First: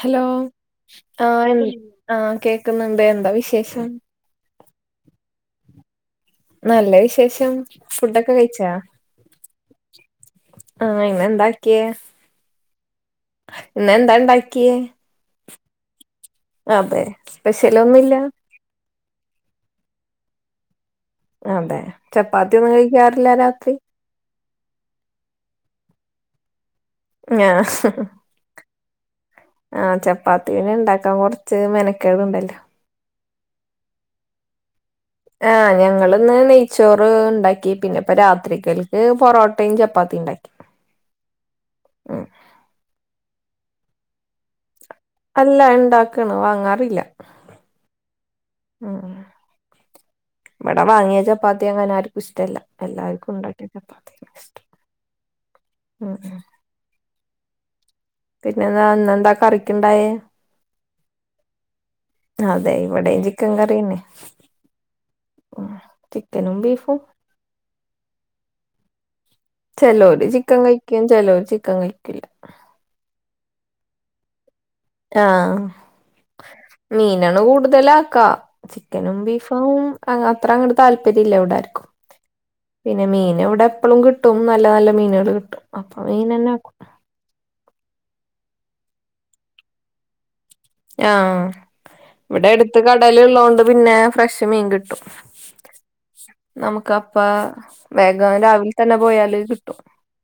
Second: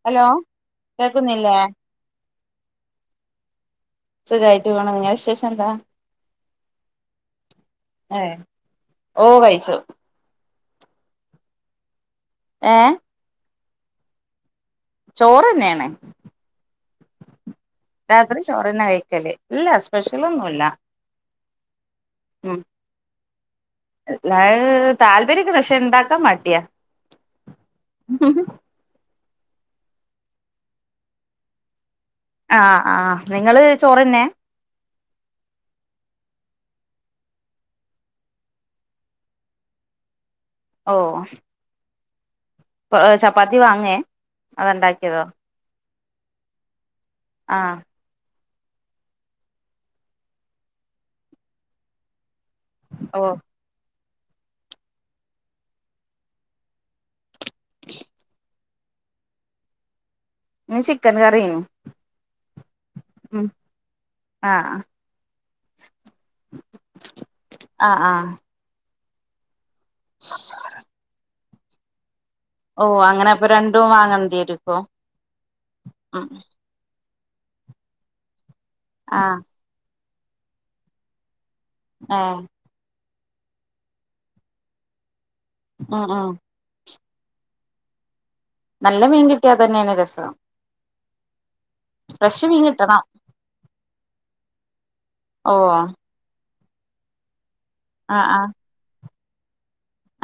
Hello ആഹ കേക്കുന്നില്ലേ ആഹ കേക്കുന്നുണ്ട് എന്താ വിശേഷം? േ [unintelligible] ണ നിങ്ങ വിശേഷം എന്താ നല്ല വിശേഷം ഫുഡൊക്കെ ഏഹ് കഴിച്ച ഓ കഴിച്ചു ആഹ ഇന്ന്ന്താക്കിയ. ഏ. ഇന്നെന്താ ണ്ടാക്കിയേ? ചോറ് ന്നെയാണ് അതെ പെഷലൊന്നുല്ല. ചോറെന്നെ ഇല്ല സ്പെഷ്യൽ ഒന്നുല്ല അതെ ചപ്പാത്തി ഒന്നും കഴിക്കാറില്ല രാത്രി [inaudible] താല്പര്യൊക്കെണ് പക്ഷെ ണ്ടാക്കാം മടിആ ആ ആ ചപ്പാത്തീനെ ണ്ടാക്കാം കൊർച്ച് മനക് ആ അ നിങ്ങള് ചോറെന്നെ? ആ ഞങ്ങള് ന്ന് നെയ്ച്ചോറ് ണ്ടാക്കി പിന്നെ പ്പം രാത്രികൽക്ക് പൊറോട്ടേം ചപ്പാത്തിം ണ്ടാക്കി ഓ ആ ആ [unintelligible] ചപ്പാത്തി വാങ്ങേ അതോ ണ്ടായ് അല്ല ണ്ടാക്ക്ആണ് വാങ്ങാറില്ല ആ അ ആ വടെ വാങ്ങിയ ചപ്പാത്തി അങ്ങനെ ആര്ക്കു ഷ് റ്റല്ല ഓ എല്ലാര്ക്കും ണ്ടാകിയ ചപ്പാത്തിന്നെ ഷ്ടം പിന്നതാ ന്നന്താ കറിക്ക്ണ്ടായേ ന് ചിക്കൻ കറിഏനി അതെ ഇവിടേം ചിക്കം കറിഎന്നെ ആഹ് ഉം ചിക്കനും ബീഫും ആഹ് ആഹ് ചെലോര് ചിക്കം കഴ്ക്കും ചെലോര് ചിക്കം കഴ്ക്കില്ല ഓ അങ്ങനെ അപ്പം രണ്ടും വാങ്ങെണ്ടിഎരും ആ മീനാണ് കൂടുതലാക്ക ചിക്കനും ആഹ് ബീഫും അ അത്ര അങ്ങട്ട് താല്പര്യ ല്ല വ്ടാരാകും ആ പിന്നെ മീന് ഇവിടെ എപ്പളും കിട്ടും ന്നല്ല ന്നല്ല മീനള് കിട്ടും ഉം അപ്പം ഉം മീനെന്നാക്കും ന്നല്ല മീം കിട്ടിആ അതെന്നെണ് രസം ആ ഫ്രഷ് ഇവടെ മീൻ എട്ത്ത് കിട്ടണം കടല് ള്ളോണ്ട് പിന്നെ ഫ്രഷ് മീം കിട്ടും ഓ ന്നമുക്ക് അപ്പ വേഗം രാവിൽ തന്നെ പോയാല് ക്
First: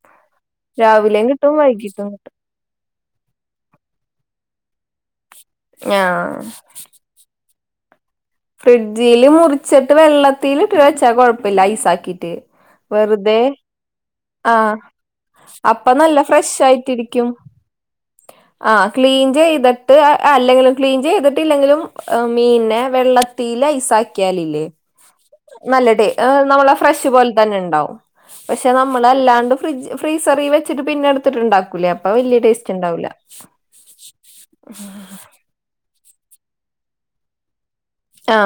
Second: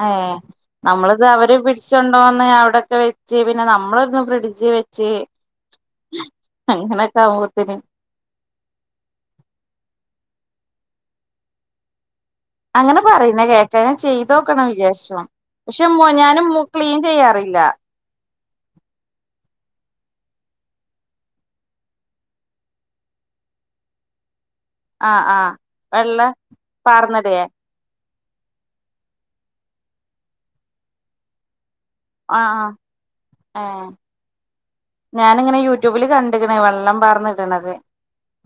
ആ ന്നമ്മള്ത് കിട്ടും അവര് വൈകിട്ടും കിട്ടും പിടിച്ചണ്ടോന്നെ ഔടൊക്കെ വെച്ച് പിന്നെ ന്നമ്മളൊന്ന് ഫ്രിട്ജ് വെ ഞാ [unintelligible] അങ്ങനൊക്കാഉമ്പോത്തിന് ഫ്രിഡ്ജീല് മുറിച്ചിട്ട് വെള്ളത്തീലിട്ട് വെച്ചാ കൊഴപ്പല്ല ഐസാക്കിട്ട് റ്റ് അങ്ങനെ വെറുതെ പറയുന്ന കേക്കാ ഞാൻ ആ ചെയ്തോക്കണം വിചാരിച്ചു പക്ഷെ അപ്പം മോ ന്നല്ല ഞാനും മു ക്ലീൻ ഫ്രഷായിട്ടിരിക്കും ചെയ്യാറില്ല ആ ക്ലീൻജെ ത്ട്ട് അല്ലെങ്കിലും ക്ലീൻ ചെയ്തിട്ട്ല്ലെങ്കിലും മീൻനെ വെള്ളത്തീല് ഐസാക്യാല് ല്ലേ ആഹ് ആഹ് നല്ല ട്ടെ ഏ വെള്ളം ന്നമ്മളെ ഫ്രഷ് പോൽ പാർന്നിടേ തന്നെ ണ്ടാവും പക്ഷെ നമ്മളെല്ലാണ്ട് ഫ്ര് ഫ്രീസറീ വെച്ചിട്ട് പിന്നട്ത്ത്ട്ട്ണ്ടാ ക്കുലേ അപ്പ വെല്ല്യ ആഹ് ആഹ് ടേസ്റ്റ് ണ്ടാഊല ഏഹ് വല്കണ്ട്ക്ണ് വെള്ളം പാർന്ന്ടണത് ആ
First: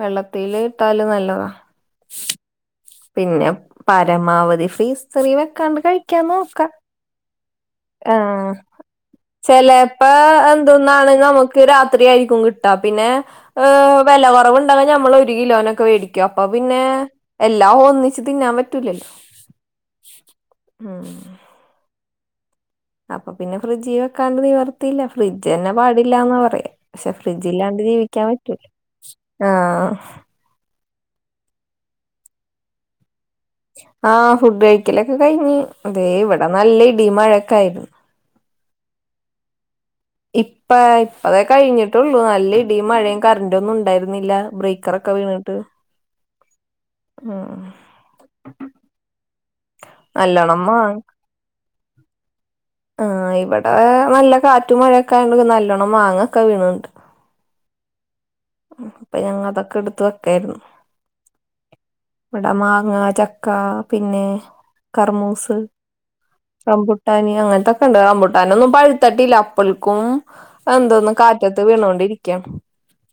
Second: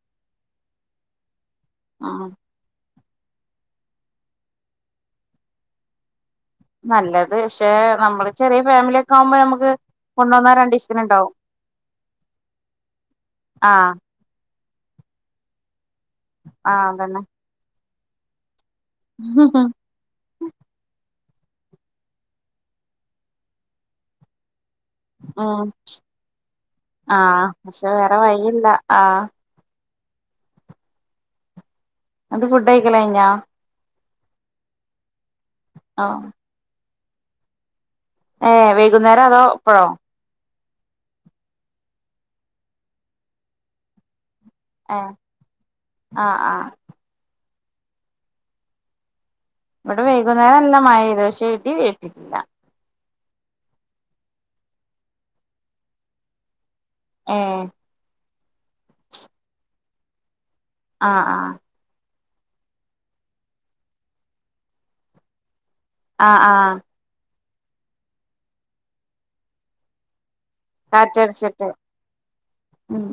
വെള്ളത്തീല് ഇട്ടാല് ന്നല്ലതാ ആ പിന്നെ പരമാവധി ഫ്രീസറി വെക്കാണ്ട് കഴിക്കാ ന്നോ ക്ക നല്ലത് പക്ഷെ ആ നമ്മള് ചെറിയ ഫാമിലി ഒക്കെ ആവുമ്പോ നമുക്ക് ചെലേപോ കൊണ്ടോന്നാ എന്തുന്നാണെ രണ്ടീസത്തിനുണ്ടാവും ന്നമുക്ക് ത്ത് രാത്രിയായിരിക്കും കിട്ട പിന്നെ ഏ ആഹ് വെലകൊറവ്ൺ ണ്ടാഉമ്പം ഞമ്മള് ഒര് കിലോനൊക്കെ വേടിക്കും അപ്പൊ പിന്നെ ആഹ് അതന്നെ എല്ലാ ഒന്നിച്ച് തിന്നാൻ പറ്റ് റ്റുല എല്ലോ ആ അപം പിന്നെ ഫ്രിഡ്ജ് വെക്കാണ്ട് മീം വറ് ത്തില്ല ഉം ഫ്രിഡ്ജെന്നെ പാടില്ലാന്നാ പറിആ ക്ഷെ ആഹ് ഫ്രിഡ്ജ് ഇല്ലാണ്ട് പക്ഷെ വേറെ ജീവിക്കാൻ പറ്റൂല വഴിയില്ല ആഹ് ആ അൻ്റ ഫുഡ്ഡഴ്ക്കലൈഞോ? ആ ഫുഡ് കഴിക്കലൊക്കെ കഴിഞ്ഞ് അതേ ആഹ് ഇവടെ നല്ല ഇടിയും മഴക്കെയായിരുന്നു ഏഹ് വൈകുന്നേരം അതോ ഇപ്പഴോ ഇപ്പ ഇപ്പതേ കഴിഞ്ഞിട്ടുള്ളൂ നല്ല ഇടിയും മഴയും കറന്റും ഒന്നും ഉണ്ടായിരുന്നില്ല ബ്രേക്കറെക്കെ ഏഹ് വീണിട്ട് ആഹ് ആഹ് ഉ ഇവിടെ വൈകുന്നേരം നല്ല മഴ പെയ്തു പക്ഷേ ഇടി വെട്ടിട്ടില്ല ആ ഇവിടെ നല്ല കാറ്റും മഴയുംയൊക്കെയാക്കൊണ്ട് നല്ലോണ്ണം മാങ്ങൊക്കെ വീണണ്ട് ആ അപ്പൊ ഞങ്ങൾ അതൊക്കെ എടുത്ത് വെക്കെയായിരുന്നു ആ ആ ഇവിടെ മാങ്ങ, ചക്ക, പിന്നെ കർമൂസ് ആഹ് ആഹ് റബുട്ടാനി അങ്ങനത്തൊക്കെ ഒണ്ട് റബുട്ടാനൊന്നും പഴുത്തിട്ടില്ല പ്പിൾക്കും എന്തോന്ന് കാറ്റത്ത് കാറ്റടിച്ചിട്ട് വീണോണ്ടിരിക്കും ഉം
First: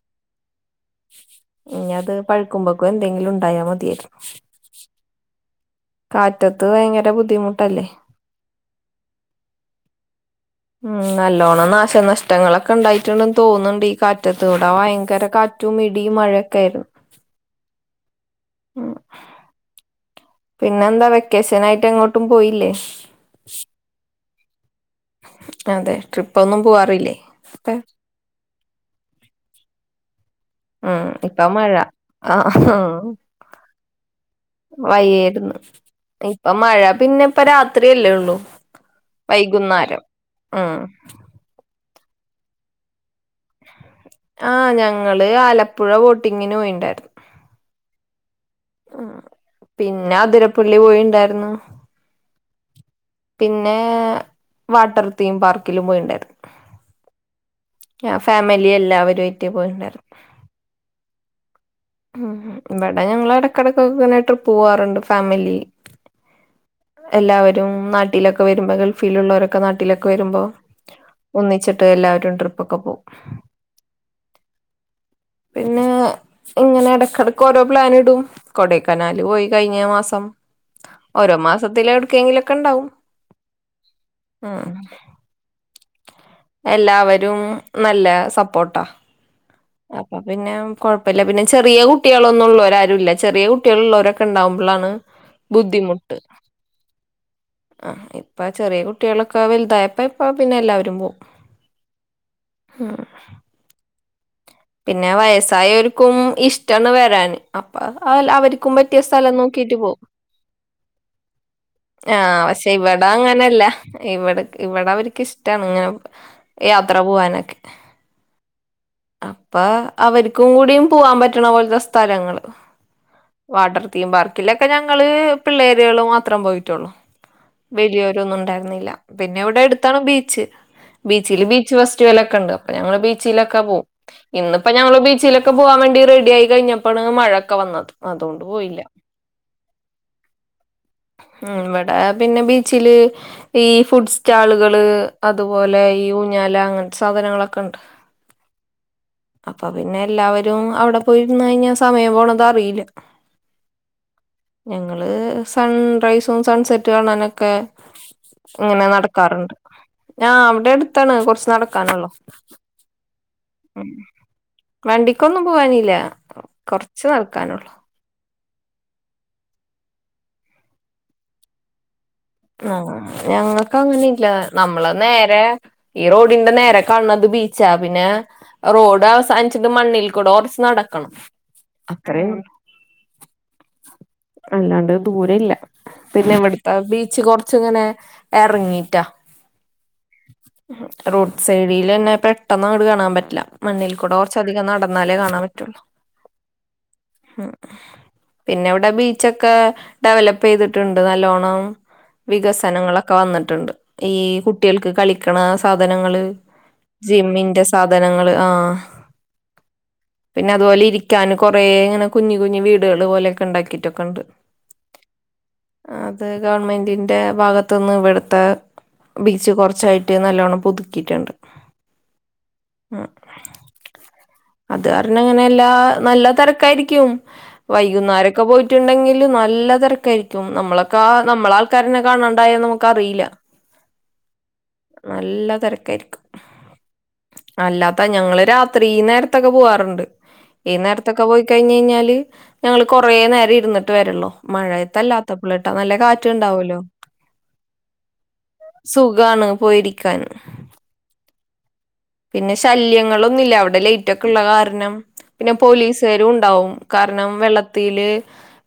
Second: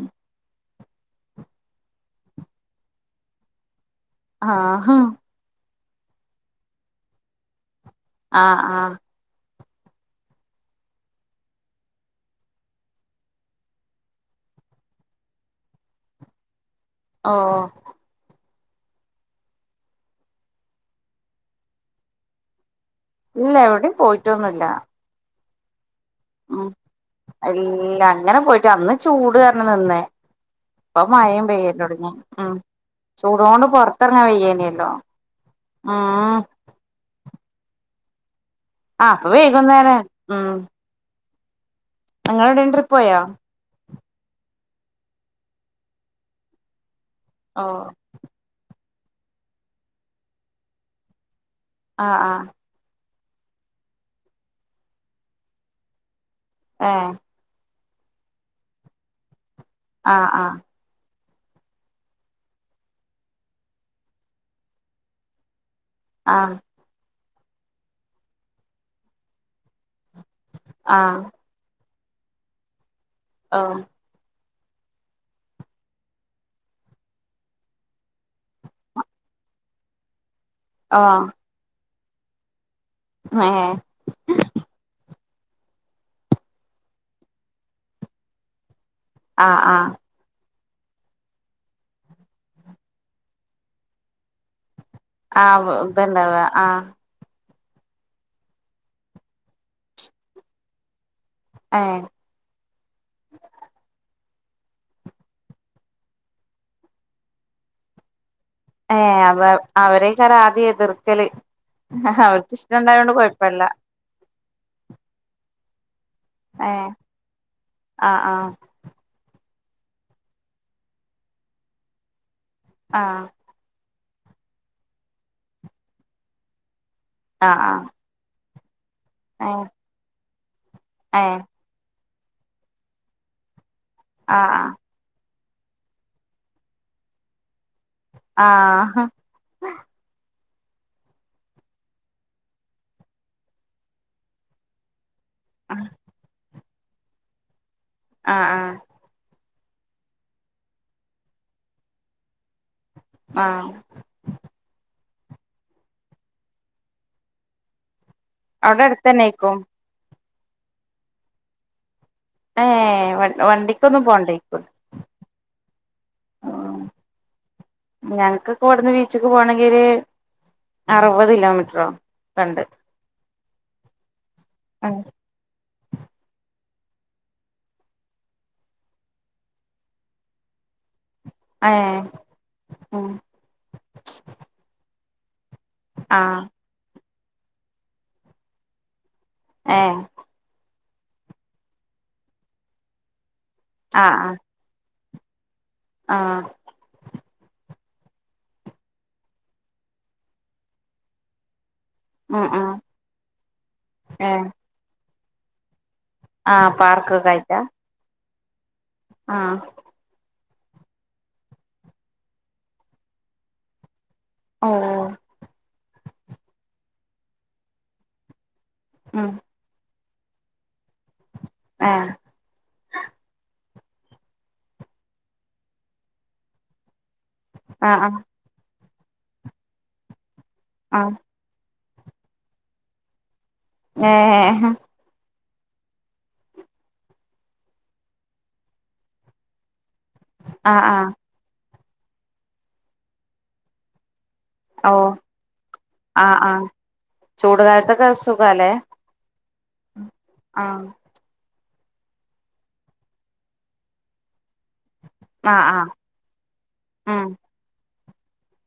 ഇനി അത് പഴുക്കുമ്പക്കും എന്തെങ്കിലും ഉണ്ടായാ മതിയായിരുന്നു ആ ഹഹ കാറ്റത്ത് ഭയങ്കര ബുദ്ധിമുട്ടല്ലേ ആ ആ ഉം നല്ലോണം നാശനഷ്ടങ്ങളൊക്കെ ഒണ്ടായിട്ടുണ്ടെന്ന് തോന്നുന്നുണ്ട് ഈ കാറ്റത്തൂടെ ഭയങ്കര കാ റ്റും ഇടിയും മഴയുംയൊക്കെ ആയിരുന്നു ഹ ഉം പിന്നെന്താ വെക്കേഷൻ ആയിട്ട് എങ്ങോട്ടും പോയില്ലേ ഇല്ല എവിടെയും പോയിട്ടൊന്നുമില്ല അതെ ട്രിപ്പ് ഒന്നും ഉം പോവാറില്ലേ ഇപ്പ അല്ല അങ്ങനെ പോയിട്ട് അന്ന് ചൂട് കാരണം നിന്നയ അപ്പൊ ഉം ഇപ്പ മഴയും മഴ പെയ്യാൻ തെടങ്ങി ആഹ് ചൂടോണ്ട് പൊറത്തിറങ്ങാൻ വയ്യേനല്ലോ വയ്യായിരുന്നു ഉം ഇപ്പ മഴ പിന്നെ ഇപ്പ രാത്രിയല്ലേ ഉള്ളൂ ആഹ് അപ്പൊ വൈകുന്നേരം ഉം ഞങ്ങൾ എവിടെയെലും ട്രിപ്പ് പോയാ ആഹ് ഞങ്ങള് ആലപ്പുഴ ബോട്ടിങ്ങിന് പോയിണ്ടായിരുന്നു ആ പിന്നെ അതിരപ്പുള്ളി പോയിണ്ടായിരുന്നു ആ ആ പിന്നെ വാട്ടർതീയും പാർക്കിലും പോയിണ്ടായിരുന്നു ആ ആ ഫാമിലി എല്ലാവരും ആട്ട് പോയിണ്ടായിരുന്നു ആഹ് ആഹ് ഉ ഇവിടെ ഞങ്ങളെ എടക്കെടെക്ക് ഇങ്ങനെ ട്രിപ്പ് പോവാറുണ്ട് ഫാമിലി ആ എല്ലാവരും നാട്ടിലൊക്കെ വരുമ്പോ ഗൾഫിലെള്ളവരൊക്കെ നാട്ടിലൊക്കെ വരുമ്പോ ആഹ് ഒന്നിച്ചി ട്ട് എല്ലവരും ട്രിപ്പ് ഒക്കെ പോവും ആ പിന്നെ ഇങ്ങനെ എടക്കിടക്ക് ഓരോ പ്ലൻ ഇടും കൊടെക്കനാല് പോയി കഴിഞ്ഞ മാസം ഓ ഓരോ മാസത്തിലെ എവിടക്കെങ്കിലും ഒക്കെ ഒണ്ടാവും ഏ ഉ എല്ലാവരും നല്ല സപ്പോർട്ടാ ആഹ് ആഹ് അപ്പൊ പിന്നെ കെഴപ്പയില്ല പിന്നെ ചെറിയ കുട്ടികളൊന്നും ഉള്ളവര ആരും ഇല്ല ചെറിയ കുട്ടികൾ ഉള്ളവരൊക്കെ ഒണ്ടാവുമ്പഴാണ് ആ ഇതണ്ടാവ ആ ആ് ഇപ്പ ചെറിയ കുട്ടികളൊക്കെ വലുതായപ്പ ഇപ്പ പിന്നെ എല്ലാവരും പോ ഏ ആ പിന്നെ വയസ്സായവർക്കും ഇഷ്ടവാണ് വരാന് അപ്പ അവരി ഏ അത അവരെക്കറ ആദ്യ എതിർക്കല് ആഹ അവർക്ക് പക്ഷെ ഇഷ്ടം ഇവിട ഉണ്ടായോണ്ട് അങ്ങനല്ല കൊഴപ്പല്ല ഇവിടെ ഇവിടെ അവർക്ക് ഇഷ്ടാണ് ഇങ്ങനെ ഏ യാത്ര പോവാനൊക്കെ ആഹ് ആഹ് അപ്പ അവർക്കും കൂടിയും പോവാൻ പറ്റണ പോലത്തെ സ്ഥലങ്ങള് ആഹ തിമപാർക്കിലൊക്കെ ഞങ്ങള് പിള്ളേരുകള് മാത്രം പോയിട്ടുള്ളു ആഹ് വലിയോരോന്നും ഉണ്ടായിട്ടില്ല പിന്നെ ഇവിടെ ആഹ് എടുത്താണ് ബീച്ച് ഏ ഏ ബീച്ചില് ബീച്ച് റ്റുവലേക്കെണ്ട് അപ്പൊ ഞങ്ങള് ബീച്ചിലൊക്കെ പോകും ഇന്ന്പ്പോ ആഹ് ഞങ്ങള് ബീച്ചിലെ ഒക്കെ പോവാൻ വേണ്ടി റെഡി ആയി കഴിഞ്ഞപ്പോണ് മഴൊക്കെ വന്നത് അതുകൊണ്ട് പോയില്ല ആഹ് ആഹ് ഇവിടെ പിന്നെ ബീച്ചില് ഈ ഫുഡ് സ്റ്റാളുകള് അതുപോലെ ഈ ഊഞ്ഞാല അങ്ങ സാധനങ്ങളൊക്കെ ഉണ്ട് ആഹ ആഹ അപ്പൊ പിന്നെ എല്ലാവരും അവിടെ പോയിന്ന് കഴിഞ്ഞാൽ സമയം പോണത അറിയില്ല ആഹ ഞങ്ങള് സൺറൈസും സൺസെറ്റും കാണനൊക്കെ അവിടെ ഇങ്ങനെ നടക്കാറുണ്ട് അടുത്തന്നേക്കും ഞാ അവിടെ അടുത്താണ് കുറച്ച് നടക്കാനുള്ളോ ഏ ഉ വണ്ടിക്കൊന്നും പോണ്ടേക്കും വണ്ടിക്കൊന്നും പോവാനില്ല കൊറച്ച്നക്കാനുള്ളൂ ഞങ്ങക്ക് കോവിടന്ന് ബീച്ചക്ക് പോണെങ്കിൽ ഒരു അറുപത് കിലോമീറ്ററോ ഒക്കെണ്ട് ആ ഞങ്ങൾക്ക് അങ്ങനെ ഇല്ല നമ്മള് ഉം നേരെ ഈ റോഡിന്റെ നേര കണ്ണത് ബീച്ചാ പിന്നെ റോഡ് അവസാനിച്ചിട്ട് മണ്ണിൽ കൂടെ കുറച്ച് നടക്കണം ഏ അത്ര ഉം അല്ലാണ്ട് ദൂര ഇല്ല ആ പിന്നെ ഇവിടുത്തെ ബീച്ച് കൊറച്ച് ഇങ്ങനെ ഇറങ്ങീട്ടാ എ റോഡ് സൈഡിൽ തന്നെ പെട്ടെന്ന് അങ്ങട് കാണാൻ പറ്റില്ല മണ്ണിൽ കൂടെ കുറച്ചധികം നടക്ക ന്നാലെ കാണൻ പറ്റുള്ളൂ ആഹ ഉ പിന്നെ ഇവിടെ ബീച്ചൊക്കെ ഡെവലപ്പ് ചെയ്തിട്ടുണ്ട് നല്ലോണ്ണം ഉം ഉം വികസനങ്ങളൊക്കെ വന്നിട്ടുണ്ട് ഈ ഏ കുട്ടികൾക്ക് കളിക്കണ സാധ സാധനങ്ങള് ആ ജിമ്മിന്റെ സാധനങ്ങള് ആ ആഹ പിന്നെ അതുപോലെ ഇരിക്കാന് കുറേ ഇങ്ങനെ കുഞ്ഞഞ് കുഞ്ഞു വീടുകൾ പോലെയൊക്കെ ഉണ്ടാക്കിട്ടൊക്കെ ഉണ്ട് ഓ അത് ഗവൺമെന്റിന്റെ ഭാഗത്ത നിന്ന് ഇവിടുത്തെ ഉം ബീച്ച് കുറച്ചായിട്ട് മറ്റിനല്ലോണ്ണം പുതുക്കിട്ടുണ്ട് ഏ ഉ അത് കാരണം അങ്ങനെ എല്ലാ നല്ല തിരക്കായിരിക്കും ആ ആ വൈകുന്നേരൊക്കെ പോയിട്ട് പോയിറ്റുണ്ടെങ്കിൽ നല്ല തിരക്കായിരിക്കും ആ നമ്മളൊക്കെ നമ്മള ആൾക്കാരനെ കാണണ്ടായന്ന് നമുക്ക് അറിയില്ല ഏ തിരക്ആയിരിക്കും അല്ലാത്ത ഞങ്ങള് രാത്രി നേരത്തൊക്കെ പോവാറുണ്ട് ഈ ആ ആ നേരത്തൊക്കെ പോയി കഴിഞ്ഞഞ് കഴിഞ്ഞാല് ഞങ്ങള് കൊറെ നേരം ഇരുന്നിട്ട് വരുള്ളോ ഓ മഴയത്തല്ലാത്ത യപ്പള് നല്ല കാറ്റ് ഉണ്ടാവല്ലോ ചൂട്കാലത്തൊക്കെ സുഖല്ലേ സുഖാണ് പോയിരിക്കാൻ ആഹ പിന്നെ ശല്യങ്ങളൊന്നുമില്ല അവിടെ ലൈറ്റ് ഒക്കെ ഉള്ള കാര പിന്നെ ആ ആ പോലീസുകാരും ഉണ്ടാവും ഉം കാരണം വെള്ളത്തിൽ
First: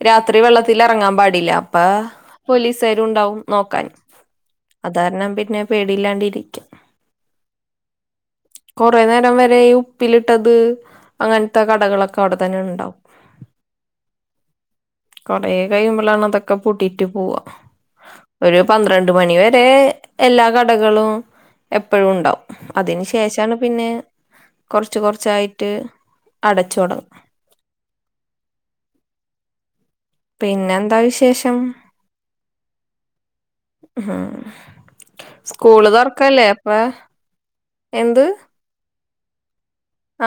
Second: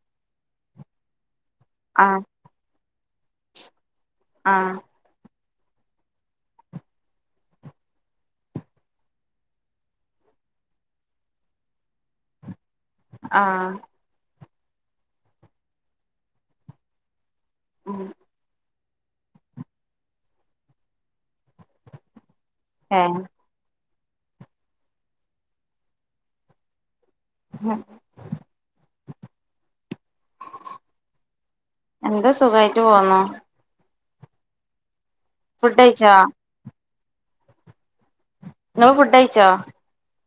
രാത്രി വെള്ളത്തി ഇറങ്ങാൻ പാടില്ല അപ്പ ആ പോലീസുകാരും ഉണ്ടാവും നോക്കാൻ ആ അതാരണം പിന്നെ പേടില്ലാണ്ട ഇരിക്കാം കുറെേ നേരം വരെഈ ഉപ്പിലിട്ടത് അങ്ങനത്തെ കടകളൊക്കെ അവിടെ തന്നെ ഉണ്ടാവും ആഹ കൊറേ കഴിയുമ്പോളാണ് അതൊക്കെ പൂട്ടീറ്റ് പോവാ. ഉം. ഒരു പന്ത്രണ്ട് മണിവരെ എല്ലാ കടകളും എപ്പോഴും ഉണ്ടാവും. ഏ അതിന് ശേഷമാണ് പിന്നെ കൊറച്ച് കൊറച്ചായിട്ട് അടച്ചൊടങ്ങും. ആഹ്. പിന്നെന്താ വിശേഷം? എന്താ സുഖായിട്ട് പോന്നു ഉം ഫുഡ് സ്കൂള് കഴിച്ചോ തൊറക്കല്ലേ അപ്പൊ. എന്ത്? [unintelligible] ഫുഡയിച്ചോ?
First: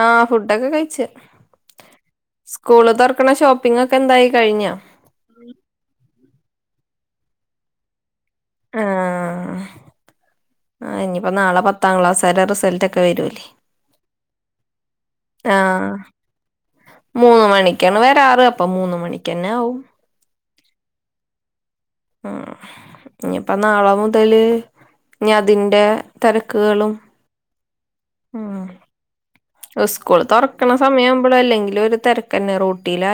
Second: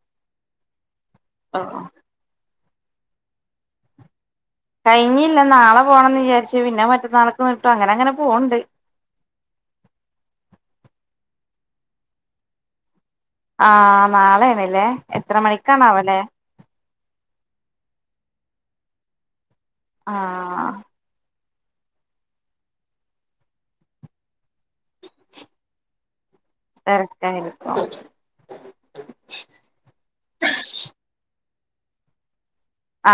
ആ.. ഫുഡൊക്കെ കൈച്. ആഹാ. സ്കൂള് തൊറക്കണ ഷോപ്പിങ്ങക്കെ എന്തായി? കഴിഞ്ഞോ കഴിഞ്ഞില്ല നാളെ പോണംന്ന് വിജാരിച്ച് പിന്നെ മറ്റന്നാൾക്ക് നീട്ടും അങ്ങനെങ്ങനെ. ആ.. ഹ് ആ ഇനിപ്പോ നാളെ പത്താം ക്ലാസെരെ റിസൾട്ട ആ.. ഹ് നാളേണ്ലെ എത്ര മണിക്കാണാവലെ? ന്ന് മണിക്കാണ് വരാറ് അപ്പം മൂന്ന് മണി ക്കെന്നെ ആവും. ആഹ. ഉം ഞ്പ്പം നാളെ മുതല് ഹ്മ് ഇഞ്ഞതിന്റെ. തെരക്കുകളും തെരക്കായിരിക്കും ഉം. ഇസ്കൂൾ തൊറക്കണ സമയ ആവുമമ്പൊഴേ അല്ലെങ്കിലും ഒരു തെരക്കന്നെ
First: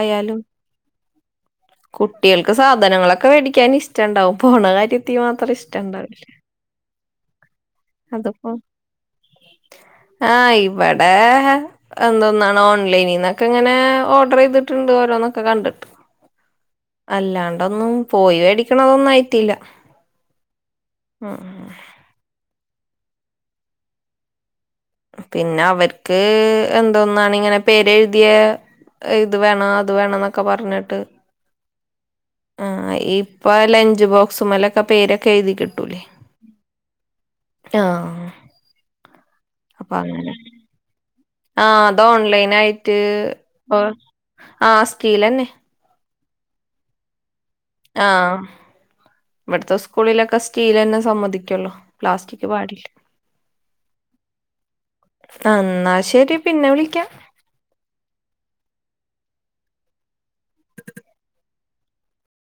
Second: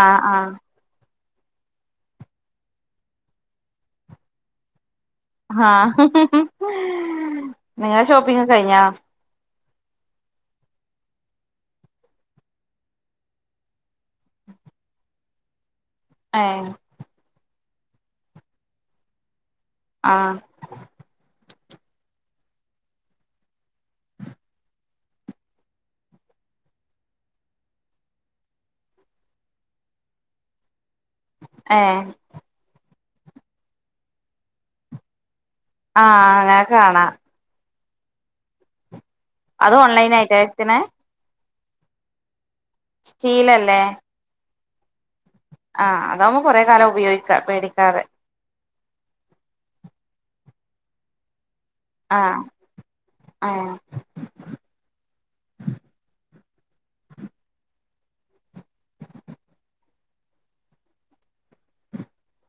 ആഹ് ആഹ് കുട്ടിൾക്ക് സാധനങ്ങളൊക്കെ വേടിക്കാൻ ഇഷ്ട്ടണ്ടാവും പോണ കാര്യ ആ ഹ് ഹ്‌ ഹ്.. നിങ്ങെ അതിപ്പോ ഷോപ്പിങ്ങക്കെ കഴിഞ്ഞോ? ആഹ് ഇവടെ.. ഹ്‌. എന്തൊന്നാണ് ഓൺലൈനിന്നൊക്കെ ഇങ്ങനെ ഓഡറെയ്തിട്ടുണ്ട് ഓരോന്നൊക്കെ കണ്ടിട്ട്. ഏഹ് അല്ലാണ്ടൊന്നും പോയി വേടിക്ക്ണതൊന്നും ആയിട്ടില്ല. ആഹ് ഹ്‌ ഹ്മ്. പിന്നെ അവര്ക്ക് എന്തോന്നാണ് ഇങ്ങനെ പേരെഴുതിയ. ഇത് വേണം അത് വേണന്നൊക്കെ പറഞ്ഞിട്ട്. ഏ ഹ്‌. ആ ഇപ്പ ലഞ്ച് ബോക്സ്മലൊക്കെ പേരൊക്കെ എഴുതി. കിട്ടൂലേ ആഹ്‌ അങ്ങനെ കാണാം. [unintelligible] അത് ഓൺലൈനായിട്ടാ വര്ത്ത്ണെ? ആ അത് ഓൺലൈൻ ആയിട്ട് അ സ്റ്റീലല്ലേ ആഹ്‌ സ്റ്റീലെന്നെ. അഅതാവുമ്പോ കൊറേ കാലം ഉപയോഗിക്കാ പേടിക്കാതെ. ഇവിട്ത്തെ സ്കൂളിലൊക്കെ സ്റ്റീലെന്നെ സമ്മതിക്കുള്ളൂ. ആഹ് പ്ലാസ്റ്റിക് പാടില്ല ഏഹ് എന്നാ ശെരി. പിന്നെ വിളിക്കാ.